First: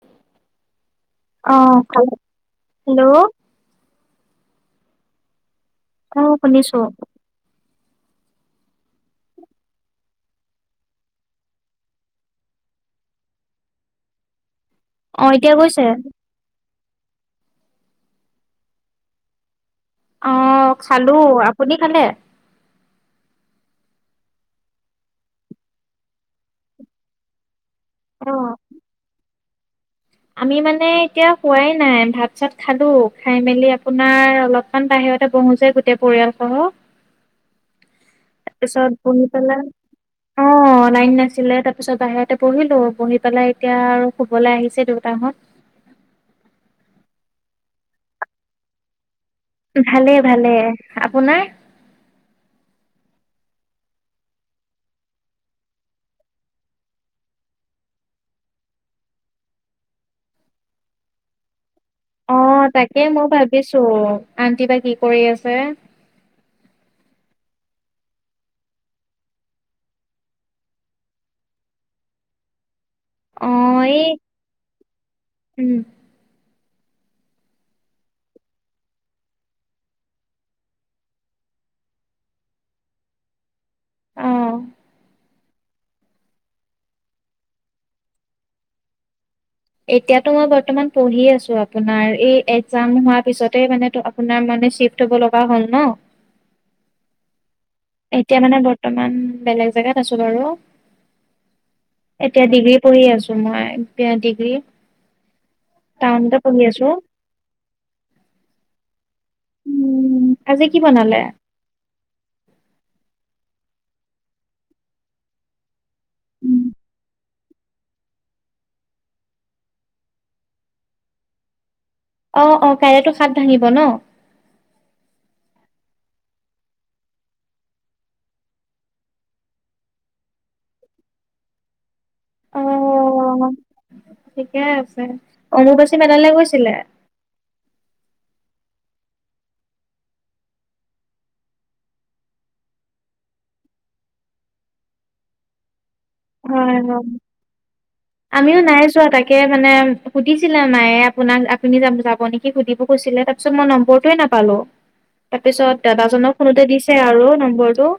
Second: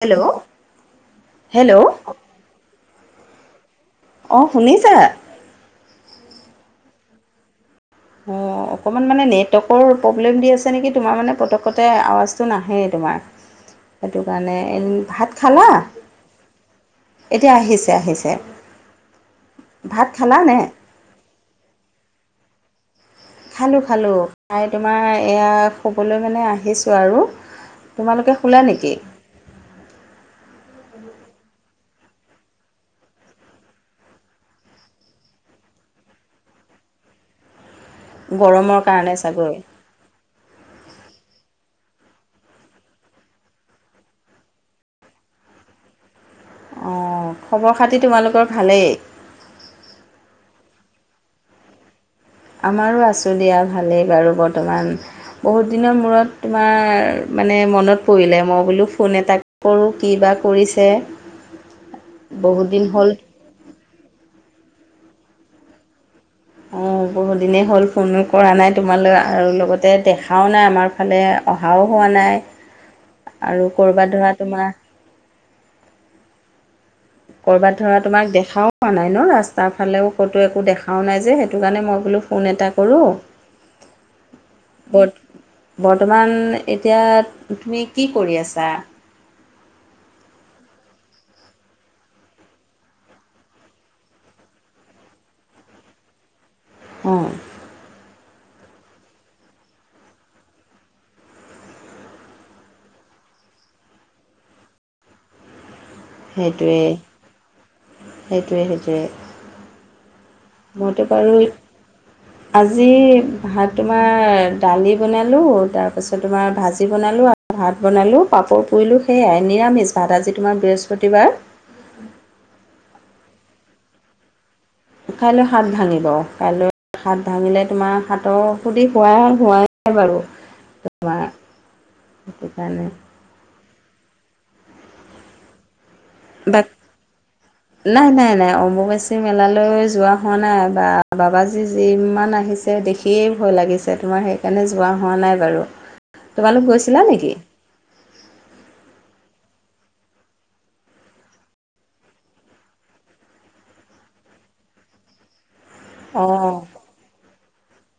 Hello, অ', hello. খাল hello. অহ' শুনিছা? অহ' শুনিছো। অ', অকণমান মানে নেটৱৰ্কৰ প্ৰব্লেম দি আছে নেকি, তোমাৰ মানে পতকতে আৱাজটো নাহেই সেইটো কাৰণে, অ', ভাত এতিয়া খালা? গৈছে এতিয়া আহিছে, আহিছে ভাত খালানে? অ', খালোঁ, আপুনি খালে? খালোঁ খালোঁ, খাই তোমাৰ এয়া শুবলৈ মানে আহিছোঁ আৰু। তোমালোকে অ', শুলা নেকি? আমি মানে এতিয়া শুৱাই নাই, ভাত চাত খালোঁ। খাই মেলি আপোনাৰ অলপমান বাহিৰত ইয়াতে বহো যে, গোটেই পৰিয়ালসহ। গৰমৰ তাৰপিছত কাৰণে চাগৈ। অহ' লাইন নাছিলে, তাৰপিছত বাহিৰতে পঢ়িলো। পঢ়ি পেলাই এতিয়া আৰু শুবলৈ আহিছে দেউতাহঁত। অহ'। খবৰ খাতি তোমালোকৰ ভালেই। ভালেই, ভালেই। আপোনাৰ? আমাৰো আছোঁ দিয়া ভালেই বাৰু বৰ্তমান, বহুত দিনৰ মূৰত তোমাৰ মানে মনত পৰিলে মই বোলো ফোন এটা কৰোঁ কি বা কৰিছে। বহুত অ', দিন তাকে হ'ল মই ভাবিছোঁ, আন্টি বা কি কৰি আছে? অ', বহুদিনেই হ'ল ফোন কৰা নাই তোমালৈ, আৰু লগতে দেখাও নাই আমাৰ ফালে অহাও হোৱা নাই আৰু অ', এই ক'ৰবাত ধৰা তোমাৰ উম কৰ'বাত ধৰা তোমাক দেখাও পোৱা নাই ন', ৰাস্তাৰ ফালেও ক'তো একো দেখাও নাই যে, সেইটোকাৰণে মই বোলো ফোন এটা কৰোঁ অ'। ক'ত বৰ্তমান এতিয়া তুমি কি কৰি আছা? এতিয়াতো মই বৰ্তমান পঢ়ি আছোঁ আপোনাৰ, এই একজাম হোৱাৰ পিছতে মানে আপোনাৰ ম চিফ্ট হ'ব লগা হ'ল ন'-া অ'। এতিয়া মানে বৰ্তমান বেলেগ জেগাত আছোঁ বাৰু। এতিয়া ডিগ্ৰী পঢ়ি আছোঁ, মই ডিগ্ৰী টাউনতে পঢ়ি সেইটোৱে, আছো সেইটোৱে, সেইটোৱে। উম আজি কি মইতো বনালে বাৰু আজি ভাত তোমাৰ দালি বনালোঁ, তাৰপাছত তোমাৰ ভাজি বনালোঁ আৰু ভাত বনালোঁ পাপৰ পুৰিলোঁ সেয়াই নিৰামিষ ভাত, আজি তোমাৰ বৃহস্পতিবাৰ। অ', অ', কাইলৈ টো সাঁথ ভাঙিব ন'। কাইলৈ সাঁথ ভাঙিব কাইলৈ সাঁথ ভাঙিলে তোমাৰ সাঁথৰ সুধি হোৱা হোৱাই বাৰু তোমাৰ সেইটোকাৰণে ঠিকেই আছে, অম্বুবাচী মেলালৈ গৈছিলে? অম্বুবাচি মেলালৈ যোৱা হোৱা নাই, বা বাবাজি যিমান আহিছে দেখিয়েই ভয় লাগিছে তোমাৰ, সেইকাৰণে যোৱা হোৱা নাই বাৰু। তোমালোক হয় গৈছিলা হয় নেকি আমিও নাই যোৱা, তাকে মানে সুধিছিলে মায়ে আপোনাক আপুনি যাব নেকি সুধিব কৈছিলে তাৰ পিছত মই নম্বৰটোয়ে নাপালো। উ [unintelligible] তাৰপিছত দাদাজক ফোনতে দিছে আৰু নম্বৰটো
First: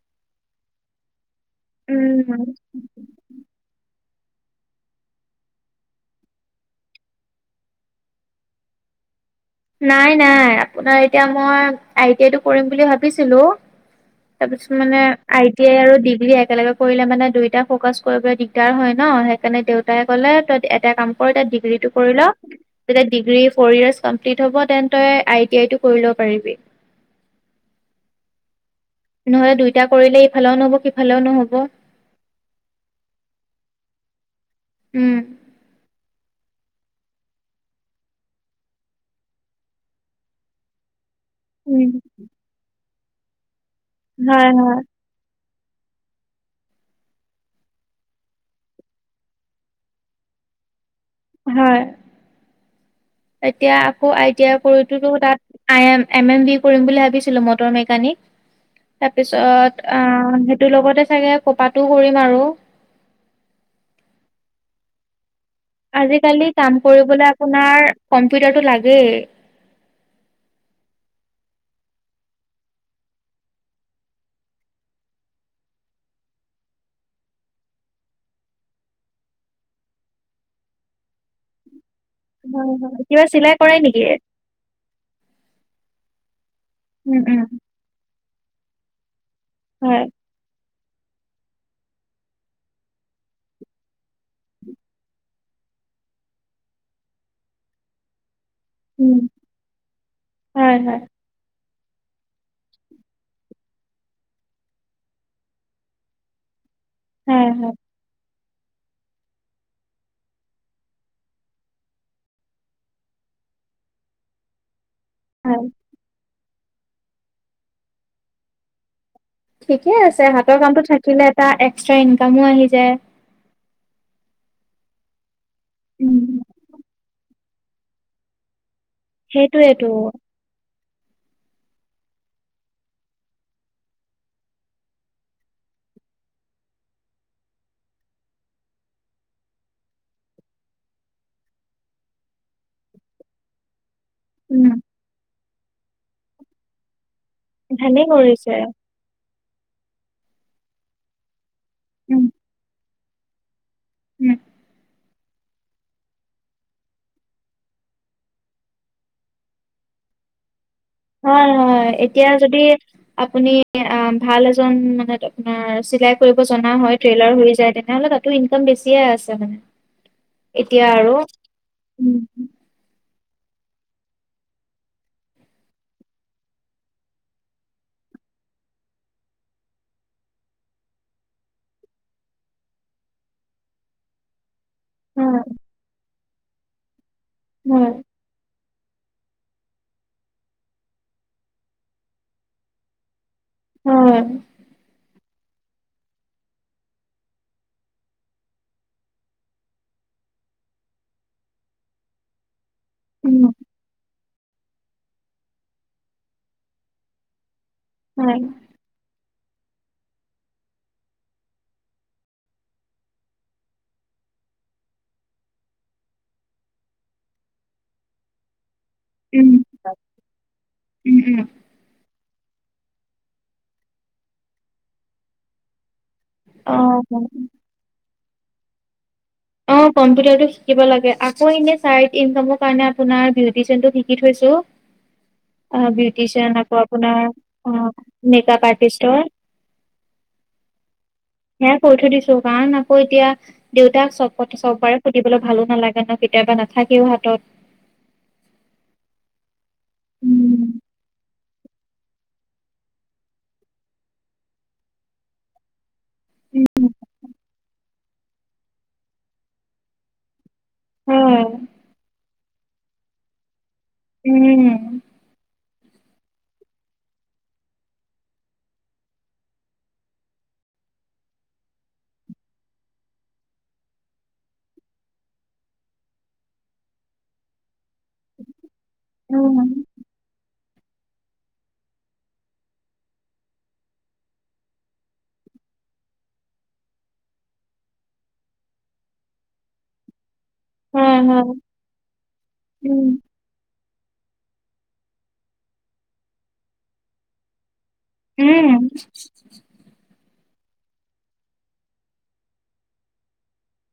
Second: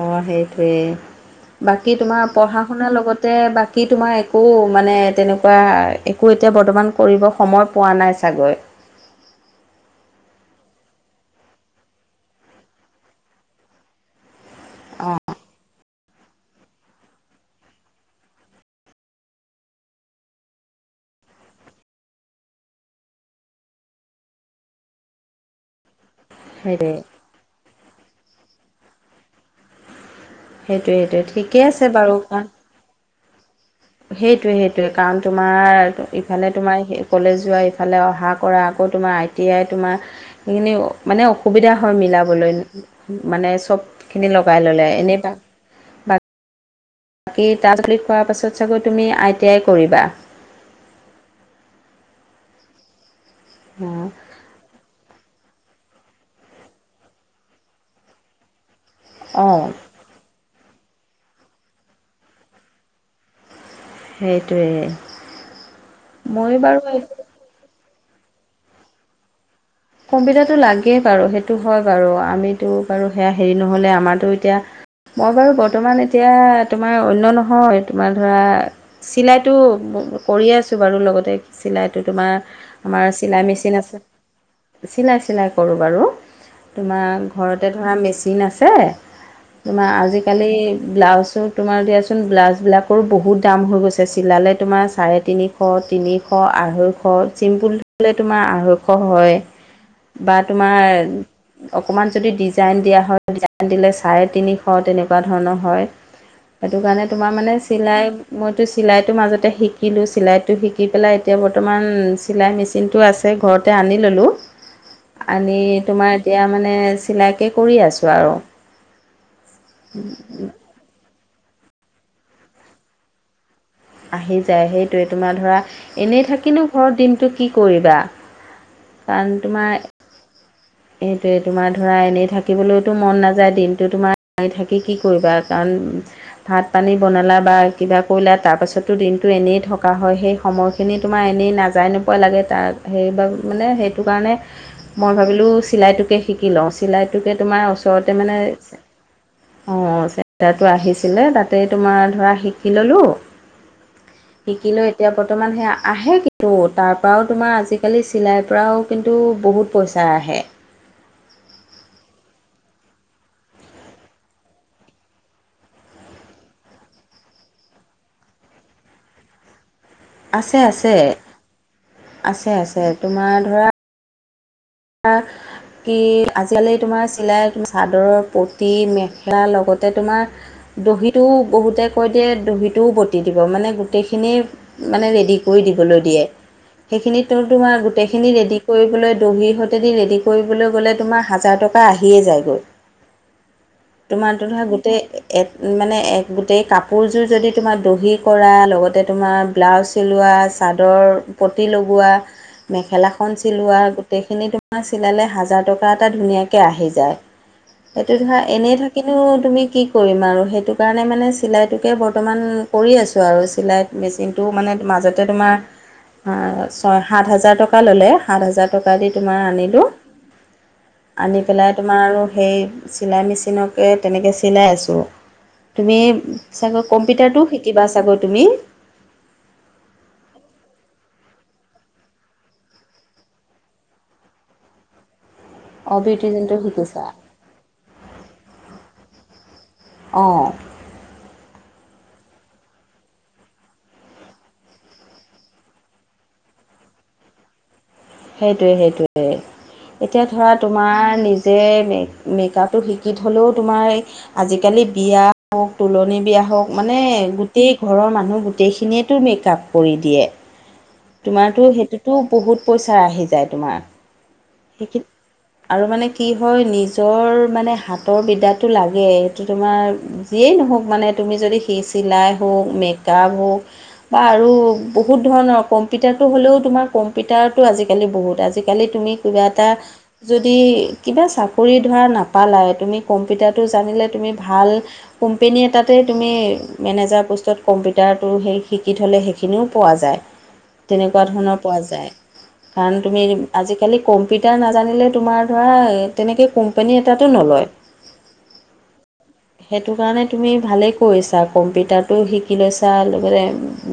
অ', সেইটয়েই বাকী তোমাৰ উম পঢ়া শুনাৰ লগতে বাকী তোমাৰ একো মানে তেনেকুৱা একো এতিয়া বৰ্তমান কৰিব সময় পোৱা নাই চাগৈ [inaudible] নাই নাই আপোনাৰ এতিয়া মই আই টি আইটো কৰিম বুলি ভাবিছিলো তাৰ পিছত মানে অ আই টি আই আৰু দ একেলগে কৰিলে মানে দুইটা ফকাচ কৰিবলৈ দিগদাৰ হয় ন', সেইকাৰণে দেউতাই ক'লে তই এটা কাম ডিগ্ৰীটো কৰি ল', তেতিয়া ডিগ্ৰী ফ'ৰ ইয়েৰ হ'ব তেন তই আই টি আই টো কৰি ল'ব পাৰিবি। সেইটোৱে নহ'লে দুইটা কৰিলে ইফালেও নহব সেইটোৱে সিফালেও সেইটোৱে নহ'ব। ঠিকে আছে বাৰু কাৰণ সেইটোৱে সেইটোৱে কাৰণ উম তোমাৰ ইফালে তোমাৰ সেই কলেজ যোৱা ইফালে অহা কৰা আকৌ তোমাৰ আই টি আই তোমাৰ সেইখিনি মানে অসুবিধা হয় উম মিলাবলৈ মানে চবখিনি হয় লগাই হয় ল'লে এনে [unintelligible] বাকী তচল খোৱাৰ পাছত চাগৈ তুমি আই টি আই কৰিবা হয় এতিয়া আকৌ আইটি আ কৰিতো তাত I M M M B কৰিম বুলি ভাবিছিলো মটৰ মেকানিক অঁ তাৰপিছত তোৰ লগতে চাগে পপাতটো [unintelligible] কৰিম আৰু সেইটোৱেই। আজিকালি কাম কৰিবলৈ আপোনাৰ কম্পিউটাৰটো লাগেই। কম্পিউতাৰটো লাগেই বাৰু সেইটো হয় বাৰু আমিতো বাৰু সেয়া হেৰি নহ'লে আমাৰতো এতিয়া মই বাৰু বৰ্তমান এতিয়া তোমাৰ অন্য নহয় তোমাৰ ধৰা চিলাইটো কৰিছো বাৰু লগতে চিলাই তোমাৰ হয় হয় আমাৰ কিবা চিলাই কৰে মেচিন নেকি আছে চিলাই চিলাই কৰোঁ বাৰু উম তোমাৰ উম ঘৰতে ধৰা মেচিন আছে তোমাৰ হয় আজিকালি ব্লাউজো তোমাৰ দিয়াচোন ব্লাউজবিলাকৰো বহুত দাম হৈ গৈছে চিলালে তোমাৰ চাৰে তিনিশ তিনিশ আঢ়ৈশ চিমুল হ'লে তোমাৰ ওখ উম হয় বা তোমাৰ হয় হয় অকণমান যদি ডিজাইন দিয়া হয় ডিজাইন দিলে চাৰে তিনিশ তেনেকুৱা ধৰণৰ হয় সেইটো কাৰণে তোমাৰ হয় মানে হয় চিলাই মইতো চিলাইটোৰ মাজতে শিকিলোঁ চিলাইটো শিকি পেলাই এতিয়া বৰ্তমান চিলাই মেচিনটো আছে ঘৰতে আনি ললো আনি হয় তোমাৰ এতিয়া মানে চিলাইকে কৰি আছোঁ আৰু ঠিকে আছে হাতৰ কামটো থাকিলে এটা এক্সট্ৰা ইনকামো আহি যায় আহি যায় সেইটোৱে তোমাৰ ধৰা উম এনেই থাকিনো ঘৰত দিনটো কি কৰিবা সেইটোৱেটো সেটোয়ে তোমাৰ ধৰা এনেই থাকিবলৈতো মন নাযায় দিনতো তোমাৰ মাৰি থাকি কি কৰিবা কাৰণ ভাত পানী বনালা বা কিবা কৰিলা তাৰপাছতো দিনটো এনেই থকা হয় সেই সময় খিনি তোমাৰ এনেই নাযায় নোপোৱা লাগে তাৰ সেইব মানে সেই সেইটো কাৰণে উম মই ভাবিলোঁ চিলাইটোকে শিকি লওঁ চিলাই সেইটোকে তোমাৰ ভালেই ওচৰতে মানে কৰিছে অ চেণ্টাৰটো আহিছিলে ত তাতেই তোমাৰ উম ধৰা শিকি ললোঁ উম শিকিলো এতিয়া বৰ্তমান সেয়া আহে কিন্তু তাৰ পৰাও তোমাৰ আজিকালি চিলাইৰ পৰাও কিন্তু বহুত পইচা আহে হয় হয় এতিয়া যদি আপুনি ভাল এজন মানে আপোনাৰ চ কৰিব জ হয়্ৰেইাৰ হৈ য তেনেহলে তাতোনক বেছে আছে মানে আছে এতিয়া আছে আৰু উম আছে আছে তোমাৰ ধৰা হ কি আজিকালি তোমাৰ চিলাই চাদৰৰ পটি মেখেলা লগতে তোমাৰ দহিটোও বহুতে কৈ দিয়ে দহিটোও বটি দিব মানে গোটেইখিনি মানে ৰেডি হয় কৰি দিবলৈ দিয়ে সেইখিনিতো তোমাৰ হয় গোটেইখিনি ৰেডি কৰিবলৈ দহি ৰেডি কৰিবলৈ গ'লে তোমাৰ িয়ে যায়গৈ হয় তোমাৰটো ধৰা গোটেই এক মানে এক গোটেই কাপোৰযোৰ যদি তোমাৰ দহি কৰা লগতে তোমাৰ ব্লাউজ চিলোৱা [unintelligible] মেখেলাখন উম চিলোৱা গোটেইখিনি তোমাক চিলালে হাজাৰ টকা এটা ধুনীয়াকৈ আহি যায় সেইটো ধৰা হয় এনেই থাকিনো [unintelligible] ম ম ব ব স ব তোমাৰ উম আনিলো উম আনি উম পেলাই তোমাৰ আৰু সেই চিলাই মেচিনকে তেনেকৈ চিলাই আছোঁ, তুমি অ চাগৈ কম্পিউটাৰটোও শিকিবা চাগৈ তুমি। অ', কম্পিউটাৰটো শিকিব লাগে, আকৌ এনে চাইদ ইনকামৰ কাৰণে আপোনাৰ বিউটিচিয়ানটো শিকি থৈছো। [inaudible] অ', বিউটিচিয়ানটো বিউটিচিয়ান আকৌ শিকিছা আপোনাৰ অ', মেকআপ আৰ্টিষ্ট হয়। অ সে কৈ থৈ দিছো কাৰণ আকৌ এতিয়া দেউতাক চব চবাৰে সুধিবলৈ ভালো নালাগে ন কেতিয়াবা নাথাকিও হাতত সেইটোৱে সেইটোয়ে এতিয়া ধৰা উম, তোমাৰ নিজ যে মে মেকআপটো শিকি থ'লেও তোমাৰ আজিকালি বিয়া হও তোলনি বিয়া হওঁক উম, মানে গোটেই ঘৰৰ মানুহ গোটেইখিনিয়েতো মেকআপ কৰি দিয়ে। হয় তোমাৰতো সেইটোতো বহুত পইচা আহি যায় তোমাৰ। উম। সেইখিনি আৰু মানে কি হয় নিজৰ মানে হাতৰ বিদ্যাটো লাগে এইটো তোমাৰ যিয়েই নহওঁক মানে তুমি যদি সেই চিলাই হওঁক, মেকআপ হওঁক বা আৰু বহুত ধৰণৰ ৰ কম্পিউটাৰটো হ'লেও, কম্পিউটাৰটো আজিকালি বহুত, আজিকালি তুমি কিবা উম এটা কিবা চাকৰি ধৰা নাপালাই তুমি কম্পিউাৰটো জানিলে তুমি ভাল কোম্পেনী এটাতেই তুমি মেনেজাৰ পোষ্টত কম্পিউটাৰটো সেই শিকি থ'লে সেইখিনিও পোৱা যায়। হয় তেনেকুৱা হয় ধৰণৰ পোৱা যায়, কাৰণ উম তুমি আজি কালি কম্পিউটাৰ নাজানিলে তোমাৰ ধৰা তেনেকৈ কোম্পানী এটাটো নলয়। উম। সেইটোকাৰণে তুমি ভালেই কৰিছা কম্পিউটাৰটো শিকি লৈছা, লগতে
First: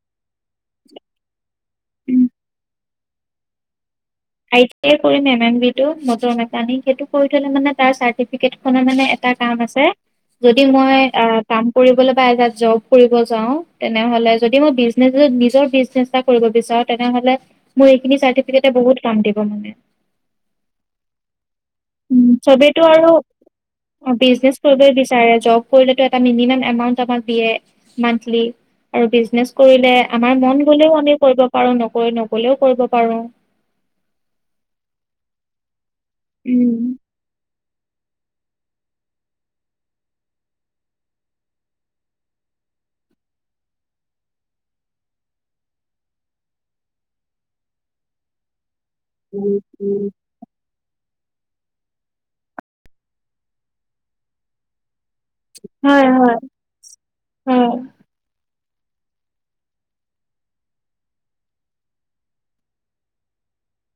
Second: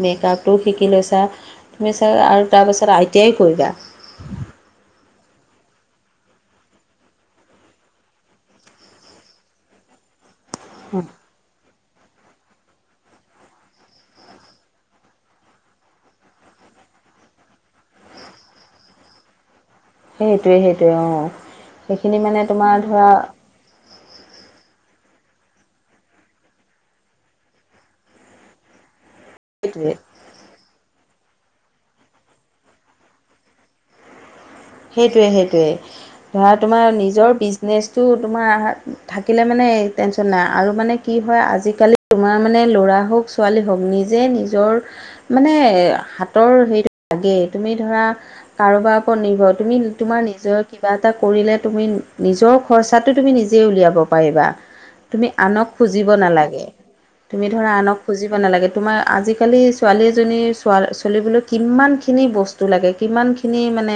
মেকআপটো শিকি লৈছা। তু উম। আৰু তাৰপিছত আই টি আই কৰিবা। আই টি আই কৰিম এম এম বি টো মটৰ মেকানিক, সেইটো কৰি থ'লে মানে তাৰ চাৰ্টিফিকেটখনৰ মানে এ কাম আছে যদি মই কাম কৰিবলৈ বা এটা জব কৰিব যাওঁ তেনেহ'লে যদি মই বিজনে নিজৰ বিজনেছ এটা কৰিব বিচাৰো তেনেহ'লে মোৰ এইখিন চাৰ্টিফিকেটে বহুত কাম দিব মানে। সেইটোৱে সেইটোৱে অ', সেইখিনি মানে তোমাৰ ধৰা অ', বিজনেচ কৰিবলৈ তাৰে জব কৰিলেটো এটা মিনিমাম এমাউণ্ট আমাক দিয়ে মান্থলি। আৰু বিজনেছ কৰিলে সেইটোৱে আমাৰ মন গ'লেও অ' কৰিব পাৰো নকৈ নকলেও কৰিব পাৰো। সেইটোয়ে সেইটোয়ে ধৰা তোমাৰ উম নিজৰ নেচটো তোমাৰ থাকিলে মানে টেনশচন নাই, আৰু মানে কি হয় আজিকালি তোমাৰ মানে ল'ৰা হওঁক, ছোৱালী হওঁক নিজে নিজৰ মানে হাতৰ হে লাগে এইটো তুমি ধৰা কাৰোবাৰ ওপৰত নিৰ্ভৰ তুমি তোমাৰ নিজৰ কিবা এটা কৰিলে তুমি নিজৰ খৰচাটো তুমি নিজে উলিয়াব পাৰিবা। তুমি আনক খুজিব হয় হয় নালাগে, তুমি হয় ধৰা আনক খুজিব নালাগে। তোমাৰ আজিকালি ছোৱালী এজনীৰ ছোৱা চলিবলৈ কিমানখিনি বস্তু লাগে কিমানখিনি মানে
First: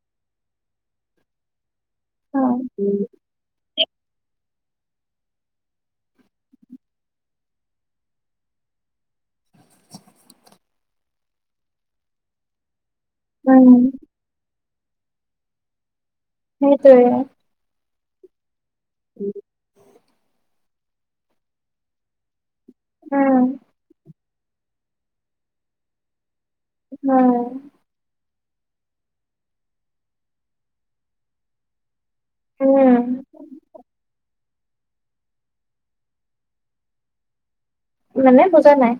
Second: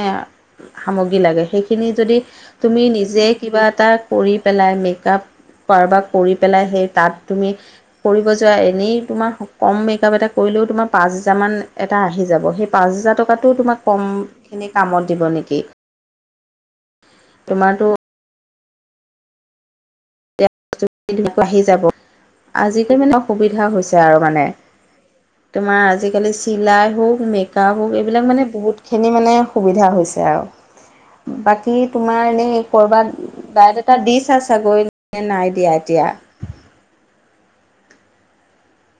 সামগ্ৰি লাগে সেইখিনি যদি তুমি হয় নিজে কিবা এটা কৰি পেলাই মেকআপ কাৰবাৰ কৰি পেলাই সেই তাত তুমি কৰিব যোৱা এনেই তোমাৰ কম মেকআপ এটা কৰি তমাৰ পাচঁ হেজাৰ মান আহি যাব। পাঁচ হেজাৰ টকাটো তোমাক উম কমখিনি কামত দিব নেকি। সেইটোৱে। তোমাৰতো উম। ধই আহি যাব আজিকালি মানে উম অসুবিধা হৈছে আৰু মানে তোমাৰ আজিকালি চিলাই হওক হয় মেকাপ হওক এইবিলাক মানে বহুতখিনি মানে সুবিধা হৈছে আৰু বাকী তোমাৰ এনেই কৰবাত উম ডাইত এটা দিছ আ চাগৈ নাই এতিয়া এতিয়া মানে বুজা নাই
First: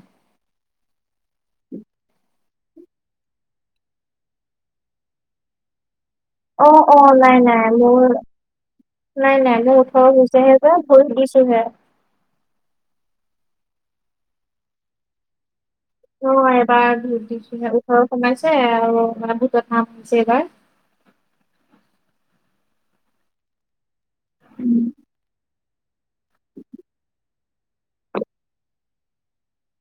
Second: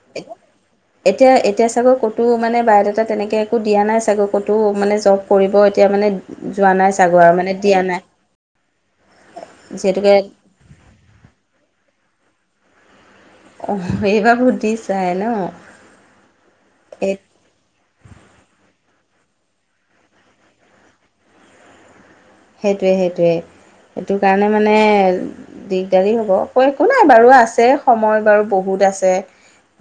এতিয়া এতিয়া চাগৈ ক'তো মানে বায়'দাটা তেনেকৈ একো দিয়া নাই চাগৈ ক'তো মানে জব কৰিব এতিয়া মানে অ যোৱা নাই অ চাগৈ আৰু অনলাইন মানে দিয়া নাই মোৰ নাই নাই মই উঠঁৰ যিহেতুকে হৈছেহে এইবাৰ ভোট দিছোহে। আহ এইবাৰ ভোট দিছাহে ন'। অ', এবাৰ ভোট দিছোহে। ঘৰ সোমাইছে আৰু মানে ভোটত নাম আহিছে এইবাৰ। সেইটোৱে সেইটোৱে সেইটো কাৰণে মানে দিগদাৰি হ'ব ক একো নাই বাৰু আছে সময় বাৰু বহুত আছে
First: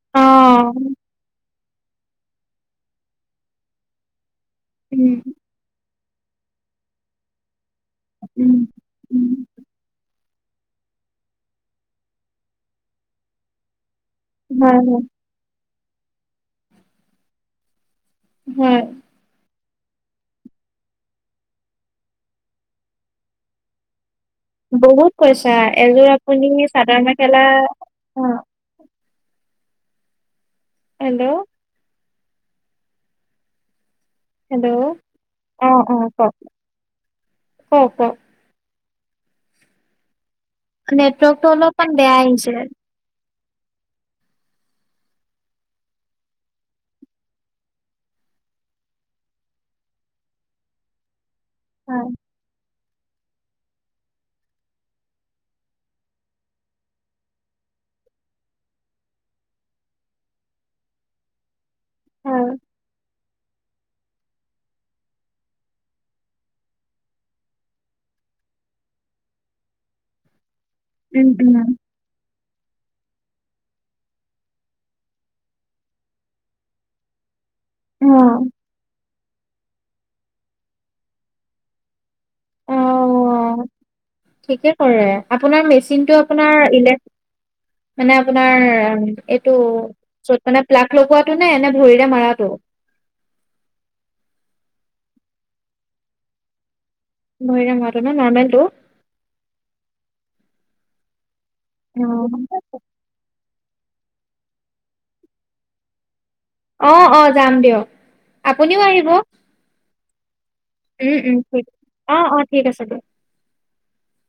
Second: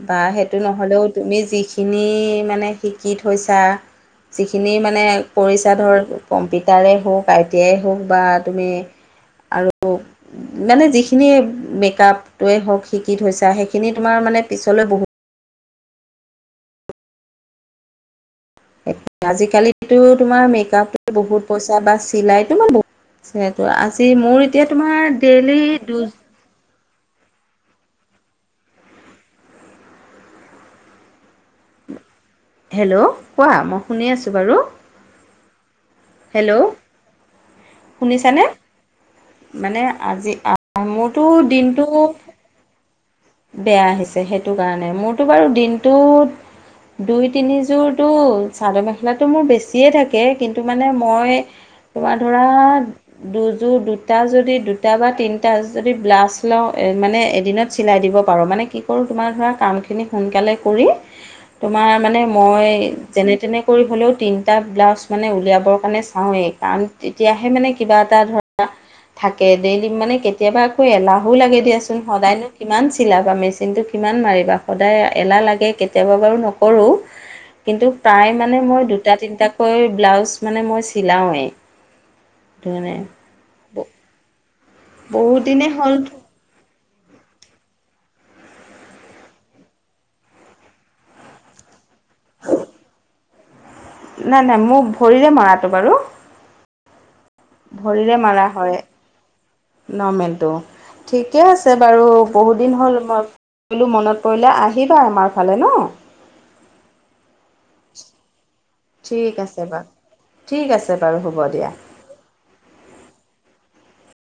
বা সেইটো অ নহ'লেও তুমি যিখিনি মানে শিকি থৈছা যিখিনি মানে উম, পচা ধৰক কম্পিউটাৰে হওক এতিয়াই হওক বা উম, তুমি উম, আৰু মানে যিখিনি মেকআপটোৱে হওক শিকি থৈছা সেইখিনিত তোমাৰ মানে হয়, পিছলৈ হয়, বহুত হয়, আজিকালি এইটো তোমাৰ মেকআপ বহুত পইচা বা চিলাইতো বা বহুত আ মোৰ এতিয়া বহুত তোমাৰ কৈছা ডেইলি দু এযোৰ আপুনি চাদৰ মেখেলা অ হেল্ল' হেল্ল' কোৱা মই শুনি আছোঁ বাৰু হেল্ল', অ', অ', কওক, হেল্ল' কওক, কওক। শুনিছানে মানে আজি মোৰতো নেটৱৰ্কটো দিনটো অলপমাপ বেয়া আহিছে বেয়া আহিছে সেইটো কাৰণে মোৰতো বাৰু দিনটোত দুই তিনিযোৰতো চাদৰ মেখেলাটো মোৰ বেছিয়ে থাকে কিন্তু মানে মই হয়, তোমাৰ ধৰা দুযোৰ দুটা যদি দুটা বা তিনিটা যদি ব্লাষ্ট লওঁ মানে এদিনত চিলাই দিব পাৰো মানে কি কৰো তোমাৰ ধৰা কাম খিনি সোনকালে কৰি তোমাৰ মানে হয়, মই যেনে তেনে কৰি হ'লেও তিনিটা ব্লাউজ মানে উলিয়াবৰ কাৰণে চাওঁৱেই কাৰণ তেতিয়াহে মানে কিবা এ ধৰা থাকে দিম মানে কেতিয়াবা আকৌ উম, এলাহো উম, লাগে দিয়াচোন সদায়ন কিমান চিলাবা মেচিনটো কিমান মাৰিবা সদায় এলাহ লাগে কেতিয়াবা বাৰু নকৰোঁ কিন্তু প্ৰায় অ', মানে মই দুটা তিনিটাকৈ ব্লাউজ মানে মই চিলাওঁৱেই অ', [unintelligible] ঠিকে কৰে বহুত দিনে আপোনাৰ হ'ল মেচিনটো আপোনাৰ ইলেক মানে আপোনাৰ এইটো যত মানে প্লাক লগোৱাটো নে নে ভৰিৰে মাৰাটো নাই নাই মোক ভৰিৰে মৰাটো বাৰু মৰাটো ন ভৰিৰে মাৰা নৰ্মেলটো? হয় নমেলটো ঠিকে আছে বাৰু অ', বহুত দিন হ'ল ম বলো মনত পৰিলে আহিবা আমাৰ ফালে ন অ অ যাম দিয়ক আপুনিও আহিব ঠিক আছে বাৰু ঠিক আছে উম বাৰু উম হ'ব ঠিক দিয়া অ অ ঠিক আছে দে